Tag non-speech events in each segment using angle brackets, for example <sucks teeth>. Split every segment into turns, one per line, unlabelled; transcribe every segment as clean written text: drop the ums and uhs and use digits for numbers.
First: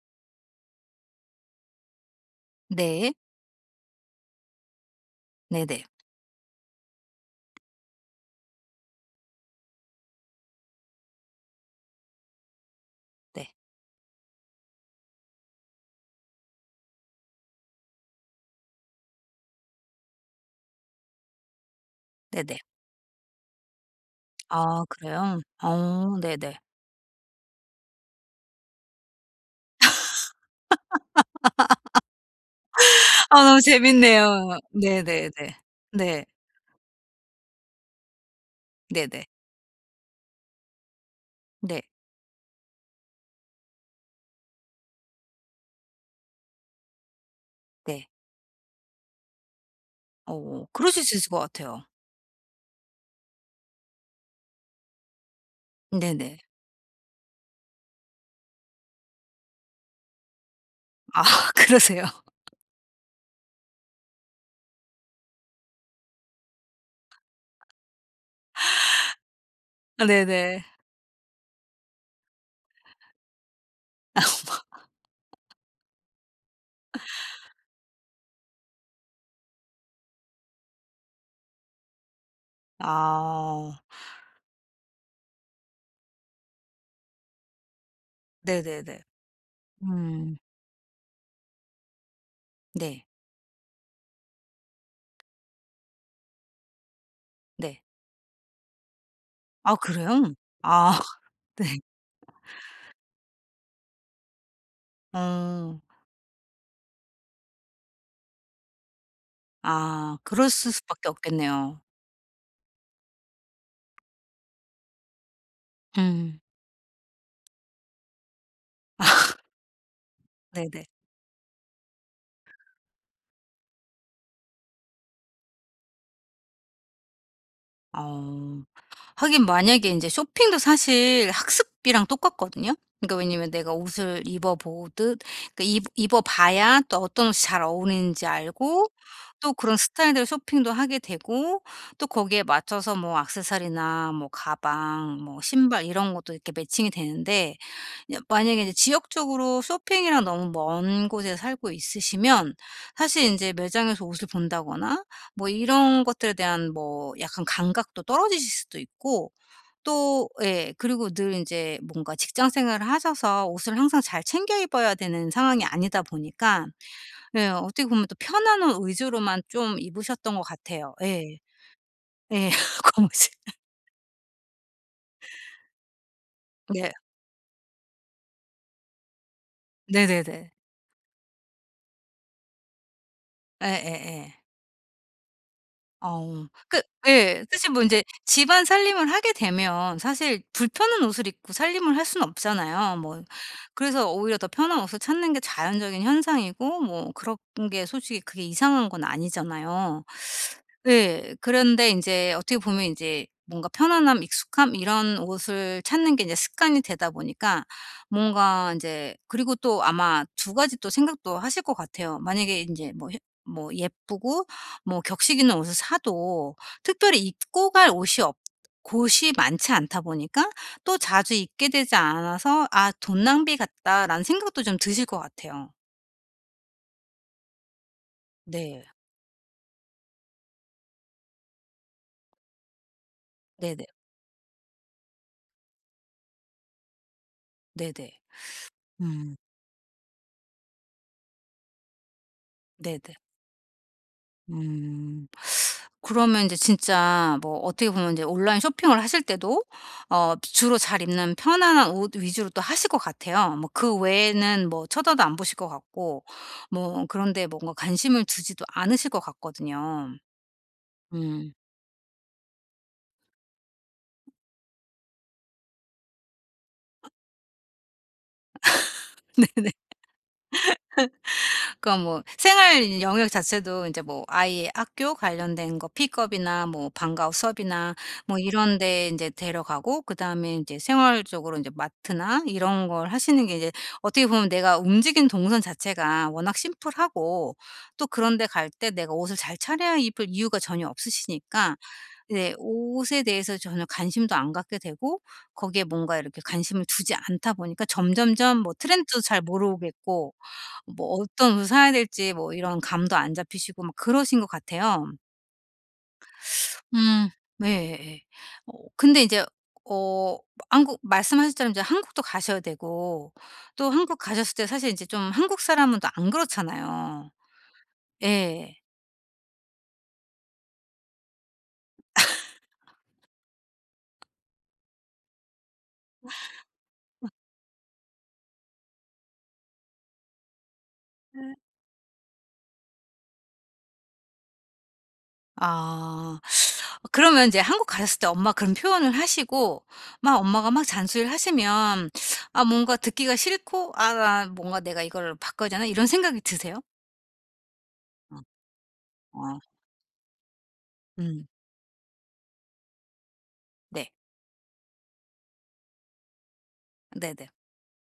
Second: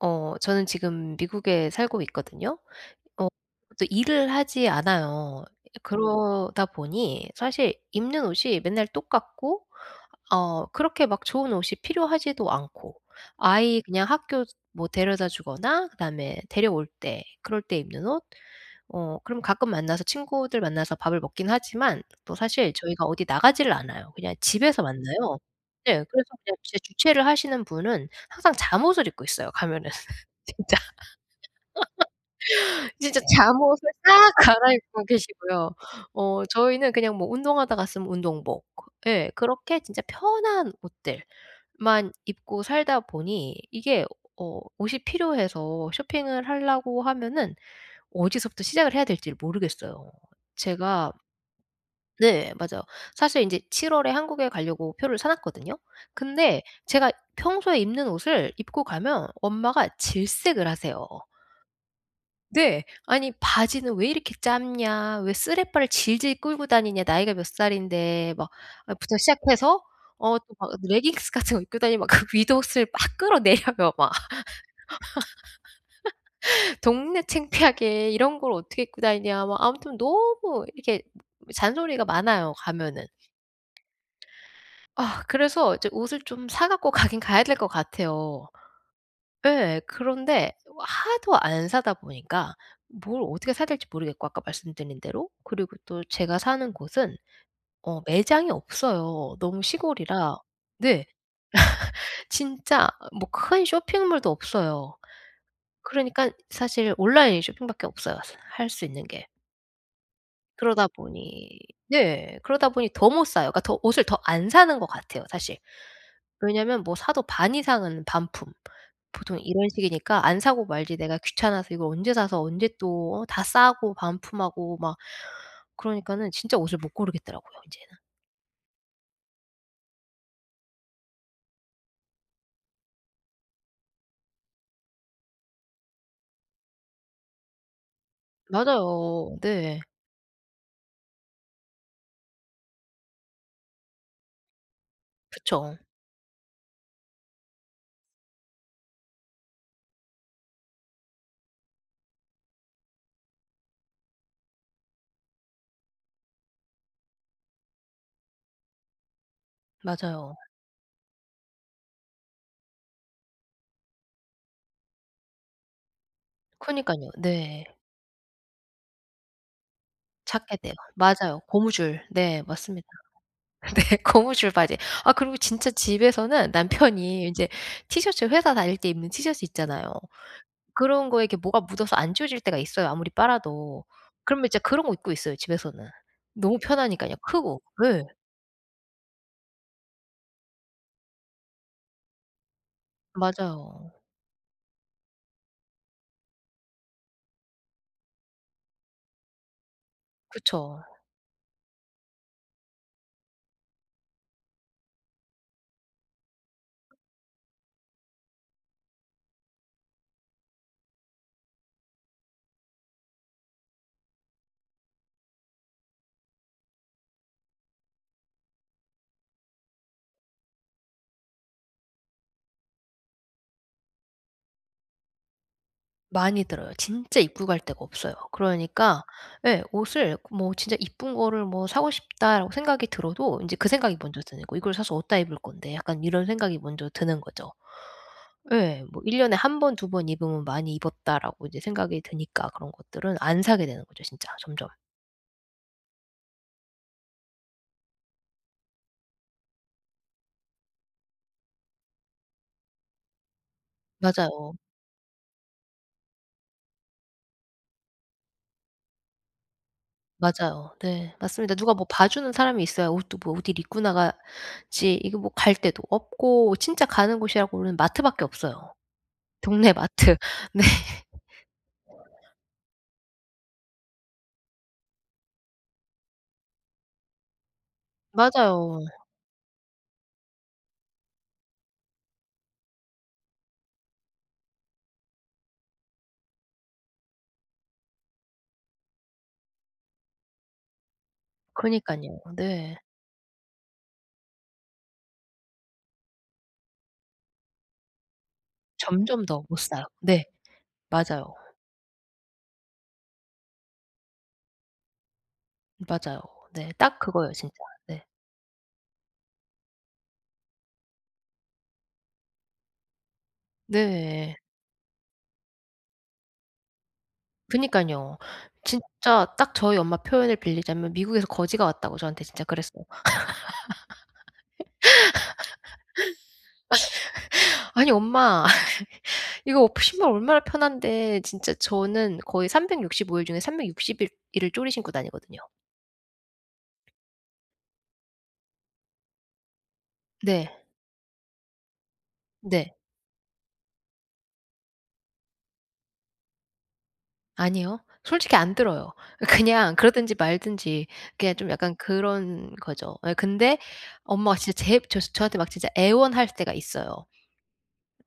저는 지금 미국에 살고 있거든요.
네.
어 또 일을 하지 않아요.
네네.
그러다 보니 사실 입는 옷이 맨날 똑같고 그렇게 막 좋은 옷이 필요하지도 않고
네.
아이 그냥 학교 뭐 데려다 주거나 그다음에 데려올 때 그럴 때 입는 옷 그럼 가끔 만나서 친구들 만나서 밥을 먹긴 하지만 또
네네.
사실 저희가 어디 나가지를 않아요. 그냥 집에서
아, 그래요?
만나요. 네.
어
그래서
네네.
그냥 진짜 주최를 하시는 분은 항상 잠옷을 입고 있어요 가면은. 진짜 <laughs> 진짜
아, 너무
잠옷을 싹
재밌네요.
갈아입고
네네네.
계시고요.
네.
저희는 그냥 뭐 운동하다 갔으면 운동복
네네.
예 그렇게 진짜 편한
네.
옷들만 입고 살다 보니 이게 옷이 필요해서 쇼핑을 하려고 하면은
네.
어디서부터 시작을 해야 될지를 모르겠어요.
그러실
제가
수 있을 것 같아요.
네 맞아요. 사실 인제 7 월에 한국에 가려고 표를 사 놨거든요.
네네.
근데 제가 평소에 입는 옷을 입고 가면 엄마가 질색을 하세요.
아, <laughs> 그러세요?
네. 아니 "바지는 왜 이렇게 짧냐? 왜 쓰레빠를 질질 끌고 다니냐? 나이가 몇 살인데." 막 아 부터 시작해서
아,
또
네네.
막 레깅스 같은 거 입고 다니면 막 그 윗옷을 막 끌어내려요 막. <laughs> "동네 창피하게 이런 걸 어떻게 입고 다니냐?" 막 아무튼 너무 이렇게 잔소리가 많아요 가면은.
아,
아 그래서 이제 옷을 좀 사 갖고 가긴 가야 될 것 같아요.
네네네.
예.
음.
그런데 하도 안 사다 보니까
네.
뭘 어떻게 사야 될지 모르겠고 아까 말씀드린 대로 그리고 또 제가 사는 곳은
네.
매장이 없어요. 너무
아, 그래요?
시골이라.
아
네.
<laughs> 네.
진짜 뭐 큰 쇼핑몰도 없어요.
어.
그러니까 사실 온라인 쇼핑밖에 없어요 할 수 있는 게.
아, 그랬을
그러다
수밖에
보니
없겠네요.
네. 그러다 보니 더 못 사요. 그러니까 더 옷을 더 안 사는 것 같아요 사실.
음.
왜냐면 뭐 사도 반 이상은 반품.
<laughs> 아,
보통 이런 식이니까 안 사고
네네.
말지 내가 귀찮아서 이걸 언제 사서 언제 또 다 싸고 반품하고 막 그러니까는 진짜 옷을 못 고르겠더라고요 이제는.
어. 하긴 만약에 이제 쇼핑도 사실 학습비랑 똑같거든요. 그러니까 왜냐면 내가 옷을 입어 보듯 그 입 입어 봐야 또 어떤 옷이 잘 어울리는지 알고,
맞아요.
또 그런
네.
스타일대로 쇼핑도 하게 되고, 또 거기에 맞춰서 뭐 액세서리나 뭐 가방, 뭐
그쵸.
신발, 이런 것도 이렇게 매칭이 되는데, 이 만약에 이제 지역적으로 쇼핑이랑 너무 먼 곳에 살고 있으시면, 사실 이제 매장에서 옷을 본다거나 뭐 이런 것들에 대한 뭐 약간 감각도 떨어지실 수도 있고, 또
맞아요.
예, 그리고 늘 인제 뭔가 직장 생활을 하셔서 옷을 항상 잘 챙겨 입어야 되는 상황이 아니다 보니까
그니깐요.
예,
네.
어떻게 보면 또 편한 옷 위주로만 좀 입으셨던 것
찾게 돼요.
같아요. 예.
맞아요. 고무줄. 네
예.
맞습니다.
<laughs> 고무신.
<laughs> 네 고무줄 바지. 아 그리고 진짜 집에서는
네.
남편이 인제 티셔츠 회사 다닐 때 입는 티셔츠 있잖아요.
네네네.
그런 거에 이렇게 뭐가 묻어서 안 지워질 때가 있어요 아무리 빨아도.
예예예.
그러면 진짜 그런 거 입고 있어요 집에서는.
어.
너무
그
편하니깐요.
예.
크고.
사실 뭐 인제
예.
집안 살림을 하게 되면 사실 불편한 옷을 입고 살림을 할 수는 없잖아요. 뭐
맞아요.
그래서 오히려 더 편한 옷을 찾는 게 자연적인 현상이고, 뭐 그런 게 솔직히 그게 이상한 건 아니잖아요.
그쵸.
예. 그런데 인제 어떻게 보면 인제 뭔가 편안함, 익숙함, 이런 옷을 찾는 게 인제 습관이 되다 보니까, 뭔가 인제, 그리고 또 아마 두 가지 또 생각도 하실 것 같아요. 만약에 인제 뭐 혀, 뭐 예쁘고 뭐 격식 있는 옷을 사도 특별히 입고 갈 옷이 없, 곳이 많지 않다 보니까 또 자주 입게 되지 않아서 '아, 돈 낭비 같다.'라는 생각도 좀 드실 것 같아요.
많이 들어요. 진짜 입고 갈 데가 없어요.
네.
그러니까 예 옷을 뭐 진짜 '이쁜 거를 뭐 사고 싶다.'라고 생각이 들어도 인제 그
네네.
생각이 먼저 드는 거예요. '이걸 사서 어디다 입을 건데.' 약간 이런 생각이 먼저 드는 거죠.
네네.
예. 뭐 1
음.
년에 한 번 두 번 입으면 '많이 입었다.'라고 이제 생각이 드니까 그런
네네.
것들은 안 사게 되는 거죠 진짜 점점.
음. 그러면 이제 진짜 뭐 어떻게 보면 이제 온라인 쇼핑을 하실 때도 주로 잘 입는 편안한 옷 위주로 또 하실 것 같아요. 뭐 그
맞아요.
외에는 뭐 쳐다도 안 보실 것 같고, 뭐 그런 데 뭔가 관심을 두지도 않으실 것 같거든요.
맞아요. 네.
음.
맞습니다. 누가 뭐 봐주는 사람이 있어야 옷도 뭐 어딜 입고 나가지 이거 뭐 갈 데도 없고 진짜 가는 곳이라고는 마트밖에 없어요.
<laughs> 네네.
동네 마트. <laughs> 네.
그러니까 뭐 생활 영역 자체도 이제 뭐 아이의 학교 관련된 거 픽업이나 뭐 방과후 수업이나 뭐 이런
맞아요.
데 인제 데려가고, 그다음에 인제 생활적으로 인제 마트나 이런 걸 하시는 게, 이제 어떻게 보면 내가 움직이는 동선 자체가 워낙 심플하고, 또 그런 데 갈 때 내가 옷을 잘 차려야 입을 이유가 전혀 없으시니까
그니깐요.
네
네.
옷에 대해서 전혀 관심도 안 갖게 되고, 거기에 뭔가 이렇게 관심을 두지 않다 보니까 점점점 뭐 트렌드도
점점
잘
더 못 살아. 네.
모르겠고, 뭐
맞아요.
어떤 옷을 사야 될지 뭐 이런 감도 안 잡히시고 막 그러신 것 같아요.
맞아요. 네. 딱
음.
그거예요 진짜.
네.
네.
예. 근데 인제 어 한국 말씀하셨처럼 이제 한국도 가셔야 되고, 또 한국
네.
가셨을 때 사실 인제 좀 한국 사람은 또 안 그렇잖아요.
그니깐요.
예.
진짜 딱 저희 엄마 표현을 빌리자면 미국에서 거지가 왔다고 저한테 진짜 그랬어요. "아니 엄마 <laughs> 이거 신발 얼마나 편한데." 진짜 저는 거의 365일 중에 360일 일을 쪼리 신고 다니거든요.
아. 그러면 인제 한국 가셨을 때 엄마 그런 표현을 하시고 막
네.
엄마가 막 잔소리를 하시면, 아
네.
뭔가 듣기가 싫고 '아, 뭔가 내가 이걸 바꿔야 되나?' 이런 생각이 드세요?
아니요.
어.
솔직히 안 들어요. <laughs>
어.
그냥 그러든지 말든지 그냥
음.
좀 약간 그런 거죠. 예 근데
네.
엄마가 진짜 제 저 저한테 막 진짜 애원할 때가 있어요.
네네.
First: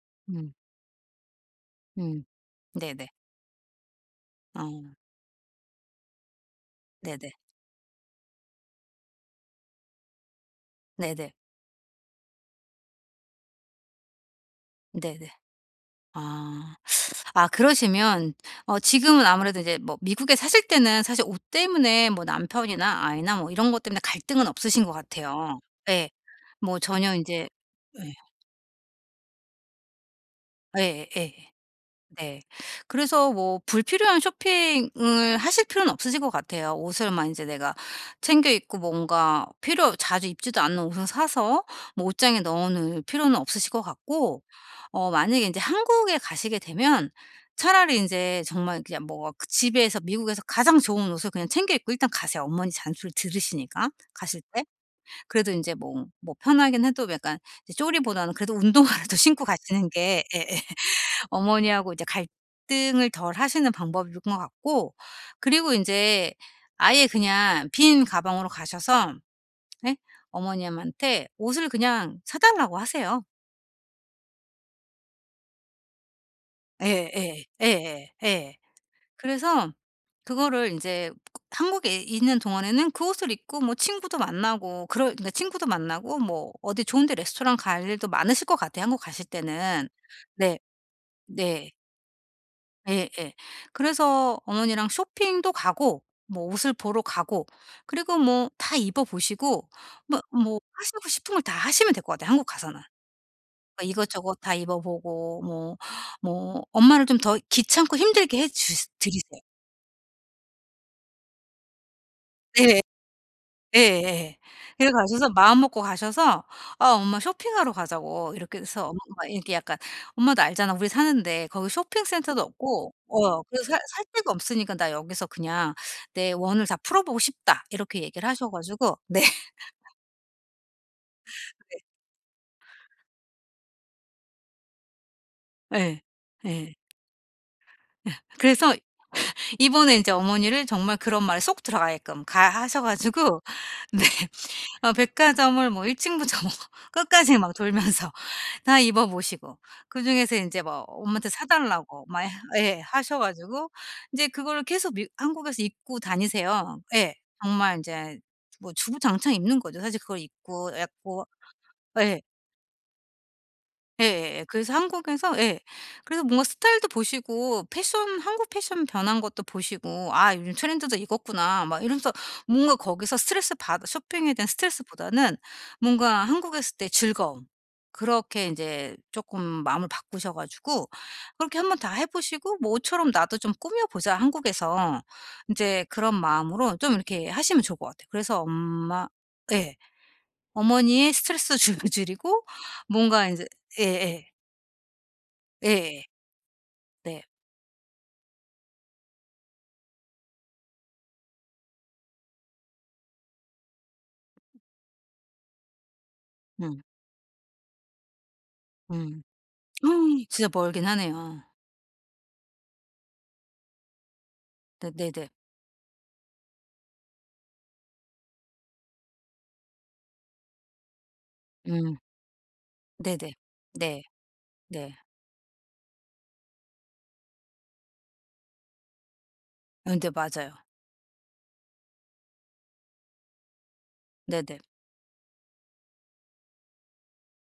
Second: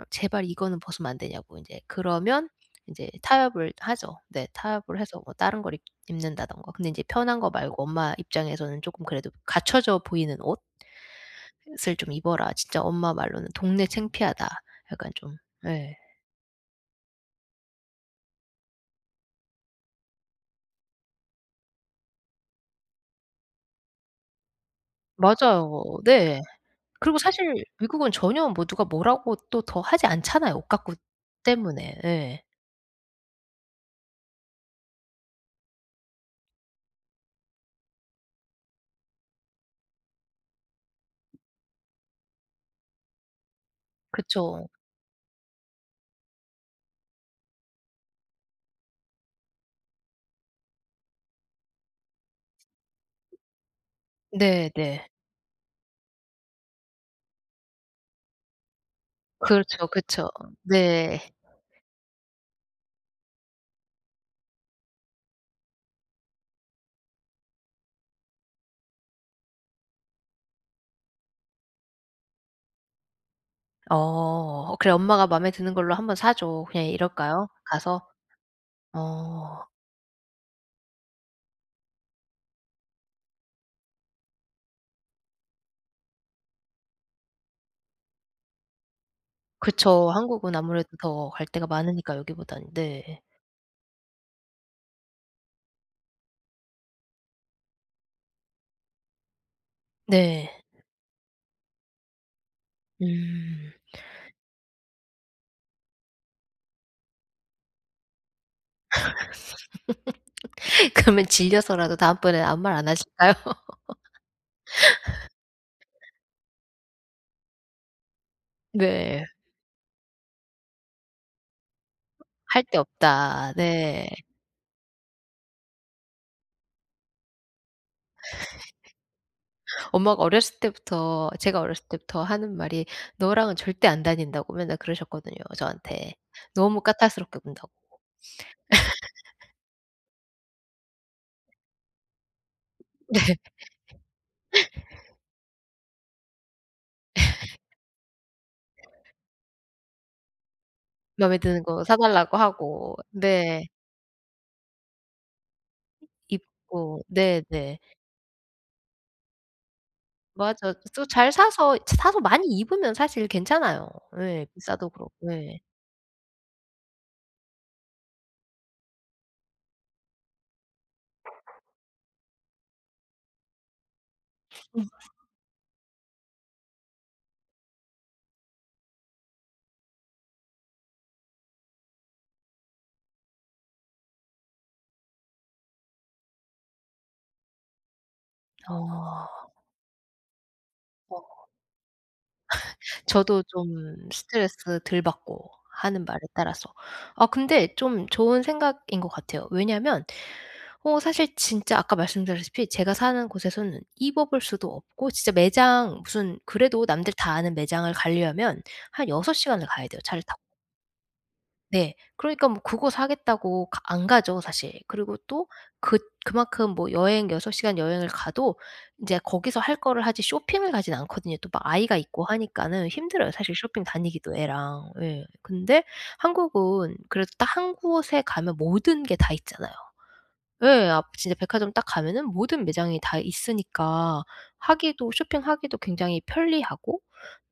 "제발
음.
이거는 벗으면 안 되냐."고 인제.
음.
그러면
네네.
인제 타협을 하죠. 네.
어
타협을 해서 뭐 다른 걸 입 입는다든가. 근데 인제
네네.
편한 거 말고 엄마 입장에서는 쪼끔 그래도 갖춰져 보이는
네네.
옷을 좀 입어라. 진짜 엄마 말로는 "동네 창피하다." 약간
네네.
좀 예.
아. 아, 그러시면 지금은 아무래도 이제 뭐 미국에 사실 때는 사실 옷 때문에 뭐 남편이나 아이나 뭐 이런 것 때문에 갈등은 없으신 것 같아요.
맞아요.
예.
네.
뭐 전혀
그리고
이제,
사실 미국은 전혀 뭐 누가 뭐라고 또 더 하지 않잖아요, 옷 가구
예예예.
때문에.
네.
예.
그래서 뭐 불필요한 쇼핑을 하실 필요는 없으실 것 같아요. 옷을 만 인제 내가 챙겨 입고 뭔가 필요 자주 입지도 않는 옷을 사서 뭐 옷장에 넣어 놓을 필요는 없으실 것 같고,
그쵸.
만약에 인제 한국에 가시게 되면 차라리 인제 정말 그냥 뭐 그 집에서 미국에서 가장 좋은 옷을 그냥 챙겨 입고 일단 가세요. 어머니 잔소리를 들으시니까 가실 때.
네네.
그래도 인제 뭐 뭐 편하긴 해도 약간 이제 쪼리보다는 그래도 운동화라도 <laughs> 신고
그렇죠,
가시는 게
그쵸.
예예.
네.
어머니하고 이제 갈등을 덜 하시는 방법인 것 같고, 그리고 이제 아예 그냥 빈 가방으로 가셔서 예 어머님한테 옷을 그냥 사 달라고 하세요.
어. 그래 엄마가 마음에 드는 걸로 한번 사줘. 그냥
예예. 예예.
이럴까요? 가서?
예. 예. 예.
어.
그래서 그거를 이제 한국에 있는 동안에는 그 옷을 입고 뭐 친구도 만나고 그럴 그러니까 친구도 만나고 뭐 어디 좋은 데 레스토랑 갈 일도 많으실 것 같아요, 한국 가실 때는.
그쵸. 한국은
네.
아무래도 더 갈 데가
네.
많으니까 여기보단. 네.
예예. 그래서 어머니랑 쇼핑도 가고 뭐 옷을 보러 가고 그리고 뭐 다 입어 보시고 뭐
네.
뭐 하시고 싶은 걸 다 하시면 될 것 같아요, 한국 가서는.
음.
그러니까 이것저것 다 입어 보고 뭐 뭐 엄마를 좀 더 귀찮고 힘들게 해주 드리세요.
<laughs> 그러면 질려서라도 다음번엔 아무 말
네.
안 하실까요? <laughs>
예예. 그래 가셔서 마음 먹고 가셔서 "아, 엄마 쇼핑하러 가자고." 이렇게 해서 엄
네.
마 이렇게 약간 "엄마도 알잖아. 우리 사는데 거기 쇼핑센터도
"할 데
없고", 어
없다."
"그래서 살
네.
데가 없으니까 나 여기서 그냥 내 원을 다 풀어보고 싶다." 이렇게 얘기를 하셔 가지고 <laughs> 네.
엄마가 어렸을 때부터 제가 어렸을 때부터 하는 말이 "너랑은 절대 안 다닌다."고 맨날 그러셨거든요
예.
저한테.
예.
너무 까탈스럽게 군다고.
그래서 이번에 인제 어머니를 정말 그런 말에 쏙 들어가게끔 가 하셔 가지고 <laughs> 네 백화점을 뭐 일 층부터 뭐 <laughs> 끝까지 막 돌면서 다 입어 보시고, 그중에서 인제 뭐 엄마한테
마음에
사
드는 거 사
달라고 막
달라고
<laughs> 예
하고
하셔
네.
가지고 인제 그거를 계속 미 한국에서 입고 다니세요.
입고
예. 정말
네네.
인제 뭐 주구장창 입는 거죠. 사실 그걸 입고
맞아. 또 잘
<unintelligible>
사서
예.
많이 입으면 사실 괜찮아요.
예,
예.
그래서
비싸도 그렇고
한국에서 예.
예.
그래서 뭔가 스타일도 보시고 패션, 한국 패션 변한 것도 보시고 '아, 요즘 트렌드도 이거구나.' 막 이러면서 뭔가 거기서 스트레스 받아, 쇼핑에 대한 스트레스보다는 뭔가 한국에 있을 때 즐거움, 그렇게 인제 쪼끔 마음을 바꾸셔 가지고 그렇게 한번 다 해 보시고 뭐 '옷처럼 나도 좀 꾸며 보자 한국에서.' 인제 그런 마음으로 좀 이렇게 하시면 좋을 것 같아요. 그래서 엄마
어.
예. 어머니의 스트레스 <laughs> 줄 줄이고, 뭔가
저도
인제,
좀
예예.
스트레스 덜 받고
예.
하는 말에 따라서.
네.
아 근데 좀 좋은 생각인 것 같아요. 왜냐면 사실 진짜 아까 말씀드렸다시피 제가 사는 곳에서는 입어볼 수도 없고 진짜 매장 무슨
음.
그래도 남들 다 아는 매장을 가려면 한
음.
6 시간을 가야 돼요 차를
<sucks teeth>
타고.
진짜 멀긴 하네요.
네. 그러니까 뭐 그거 사겠다고 가 안 가죠 사실.
네
그리고
네네.
또 그 그만큼 뭐 여행 6시간 여행을 가도 이제 거기서 할 거를 하지 쇼핑을 가진 않거든요. 또 막
음.
아이가 있고 하니까는
네네.
힘들어요 사실 쇼핑
네.
다니기도
네.
애랑.
네.
예. 근데 한국은 그래도 딱 한 곳에 가면 모든 게 다 있잖아요.
아, 근데 맞아요.
예. 앞 진짜 백화점 딱 가면은 모든 매장이 다 있으니까
네 네.
하기도 쇼핑하기도 굉장히 편리하고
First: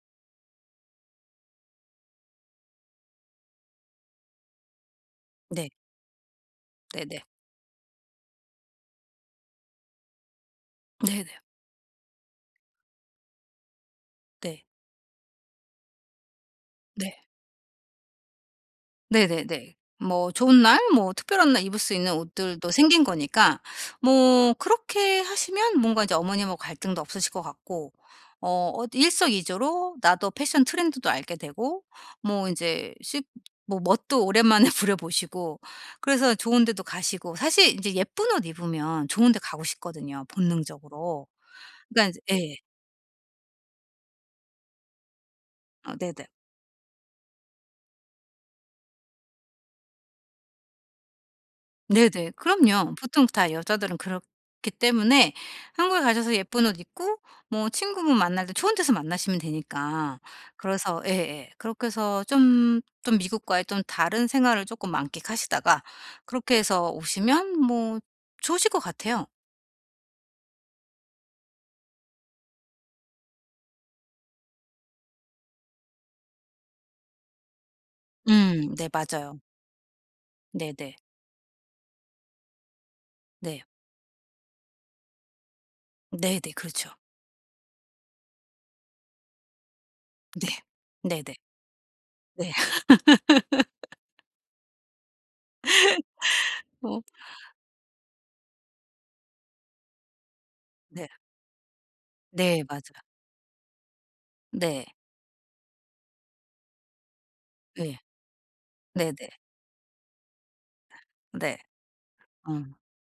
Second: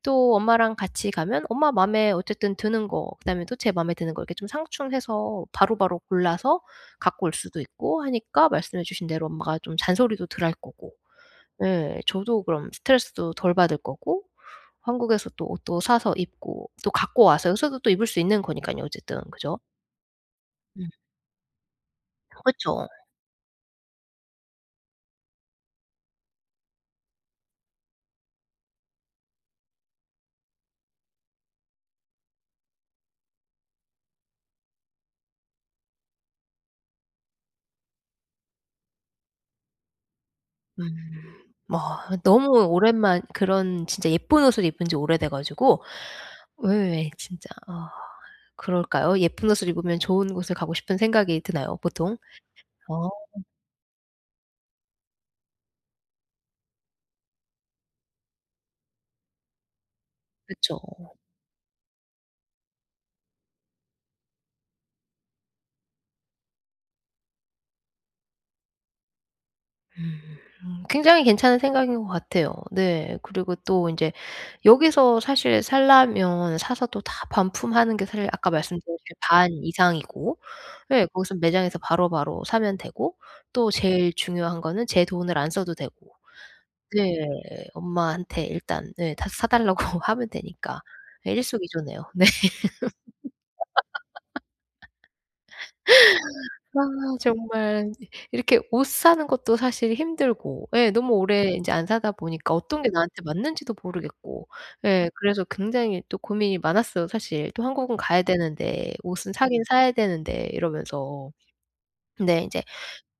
또 엄마랑 같이 가면 엄마 마음에 어쨌든 드는 거 그다음에 또 제 마음에 드는 거 이렇게 좀 상충해서
네.
바로바로 골라서
네 네.
갖고 올 수도 있고 하니까 말씀해 주신 대로 엄마가 좀 잔소리도 덜 할 거고
네 네.
예 저도 그럼 스트레스도 덜 받을
네. 네.
거고
네. 네.
한국에서 또 옷도 사서 입고 또
네.
갖고 와서 여기서도 또 입을 수 있는 거니깐요 어쨌든. 그죠?
네네네. 뭐 좋은 날
음.
뭐 특별한 날 입을 수 있는 옷들도
그쵸.
생긴 거니까 뭐 그렇게 하시면 뭔가 이제 어머님하고 갈등도 없으실 것 같고, 일석이조로 나도 패션 트렌드도 알게 되고, 뭐 이제 씹, 뭐 멋도 오랜만에 <laughs> 부려보시고 그래서 좋은 데도 가시고, 사실 이제 예쁜 옷 입으면 좋은 데 가고 싶거든요, 본능적으로.
음. 뭐
그러니까 제 예.
너무 오랜만 그런 진짜 예쁜 옷을 입은 지 오래돼 가지고
어 네네.
왜 진짜 아 그럴까요? 예쁜 옷을 입으면 좋은 곳을 가고 싶은 생각이 드나요, 보통?
네네. 그럼요.
어
보통 다 여자들은 그렇기 때문에 한국에 가셔서 예쁜 옷 입고 뭐 친구분 만날 때 좋은 데서 만나시면 되니까.
그쵸.
그래서
죠
예예. 그렇게 해서 좀 좀 미국과의 좀 다른 생활을 조금 만끽하시다가 그렇게 해서 오시면 뭐 좋으실 것 같아요.
굉장히 괜찮은 생각인 것 같아요. 네. 그리고 또 인제 여기서 사실 살려면 사서 또 다 반품하는 게 사실 아까
네
말씀드렸듯이
맞아요.
반 이상이고
네네.
예 거기서 매장에서 바로바로 사면 되고
네.
또 제일 중요한 거는 제 돈을 안 써도 되고
네네. 그렇죠.
네. 엄마한테 일단 네 다 사 달라고 <laughs> 하면
네.
되니까. 예
네네.
일석이조네요. 네.
네. <laughs>
아
어
정말 이 이렇게 옷 사는 것도 사실 힘들고 예
네.
너무 오래 인제 안 사다 보니까
네 맞아요.
어떤 게 나한테 맞는지도 모르겠고
네.
예 그래서 굉장히 또 고민이 많았어요 사실. 또 한국은
네.
가야 되는데 옷은
네네.
사긴 사야 되는데 이러면서.
네.
근데 인제
음.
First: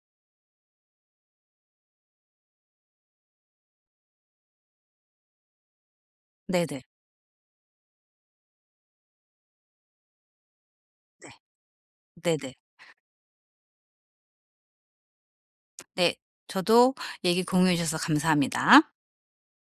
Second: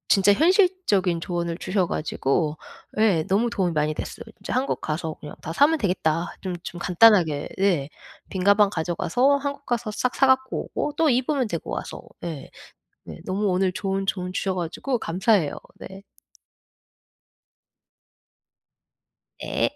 진짜 현실적인 조언을 주셔 가지고 예 너무 도움이 많이 됐어요. 진짜 '한국 가서 그냥 다 사면 되겠다.' 좀 좀
네네.
간단하게 네. 빈 가방 가져가서 한국 가서 싹 사 갖고 오고 또
네.
입으면 되고 와서 예.
네네.
네 너무 오늘 좋은 조언 주셔 가지고 감사해요. 네.
네. 저도 얘기 공유해 주셔서 감사합니다.
네.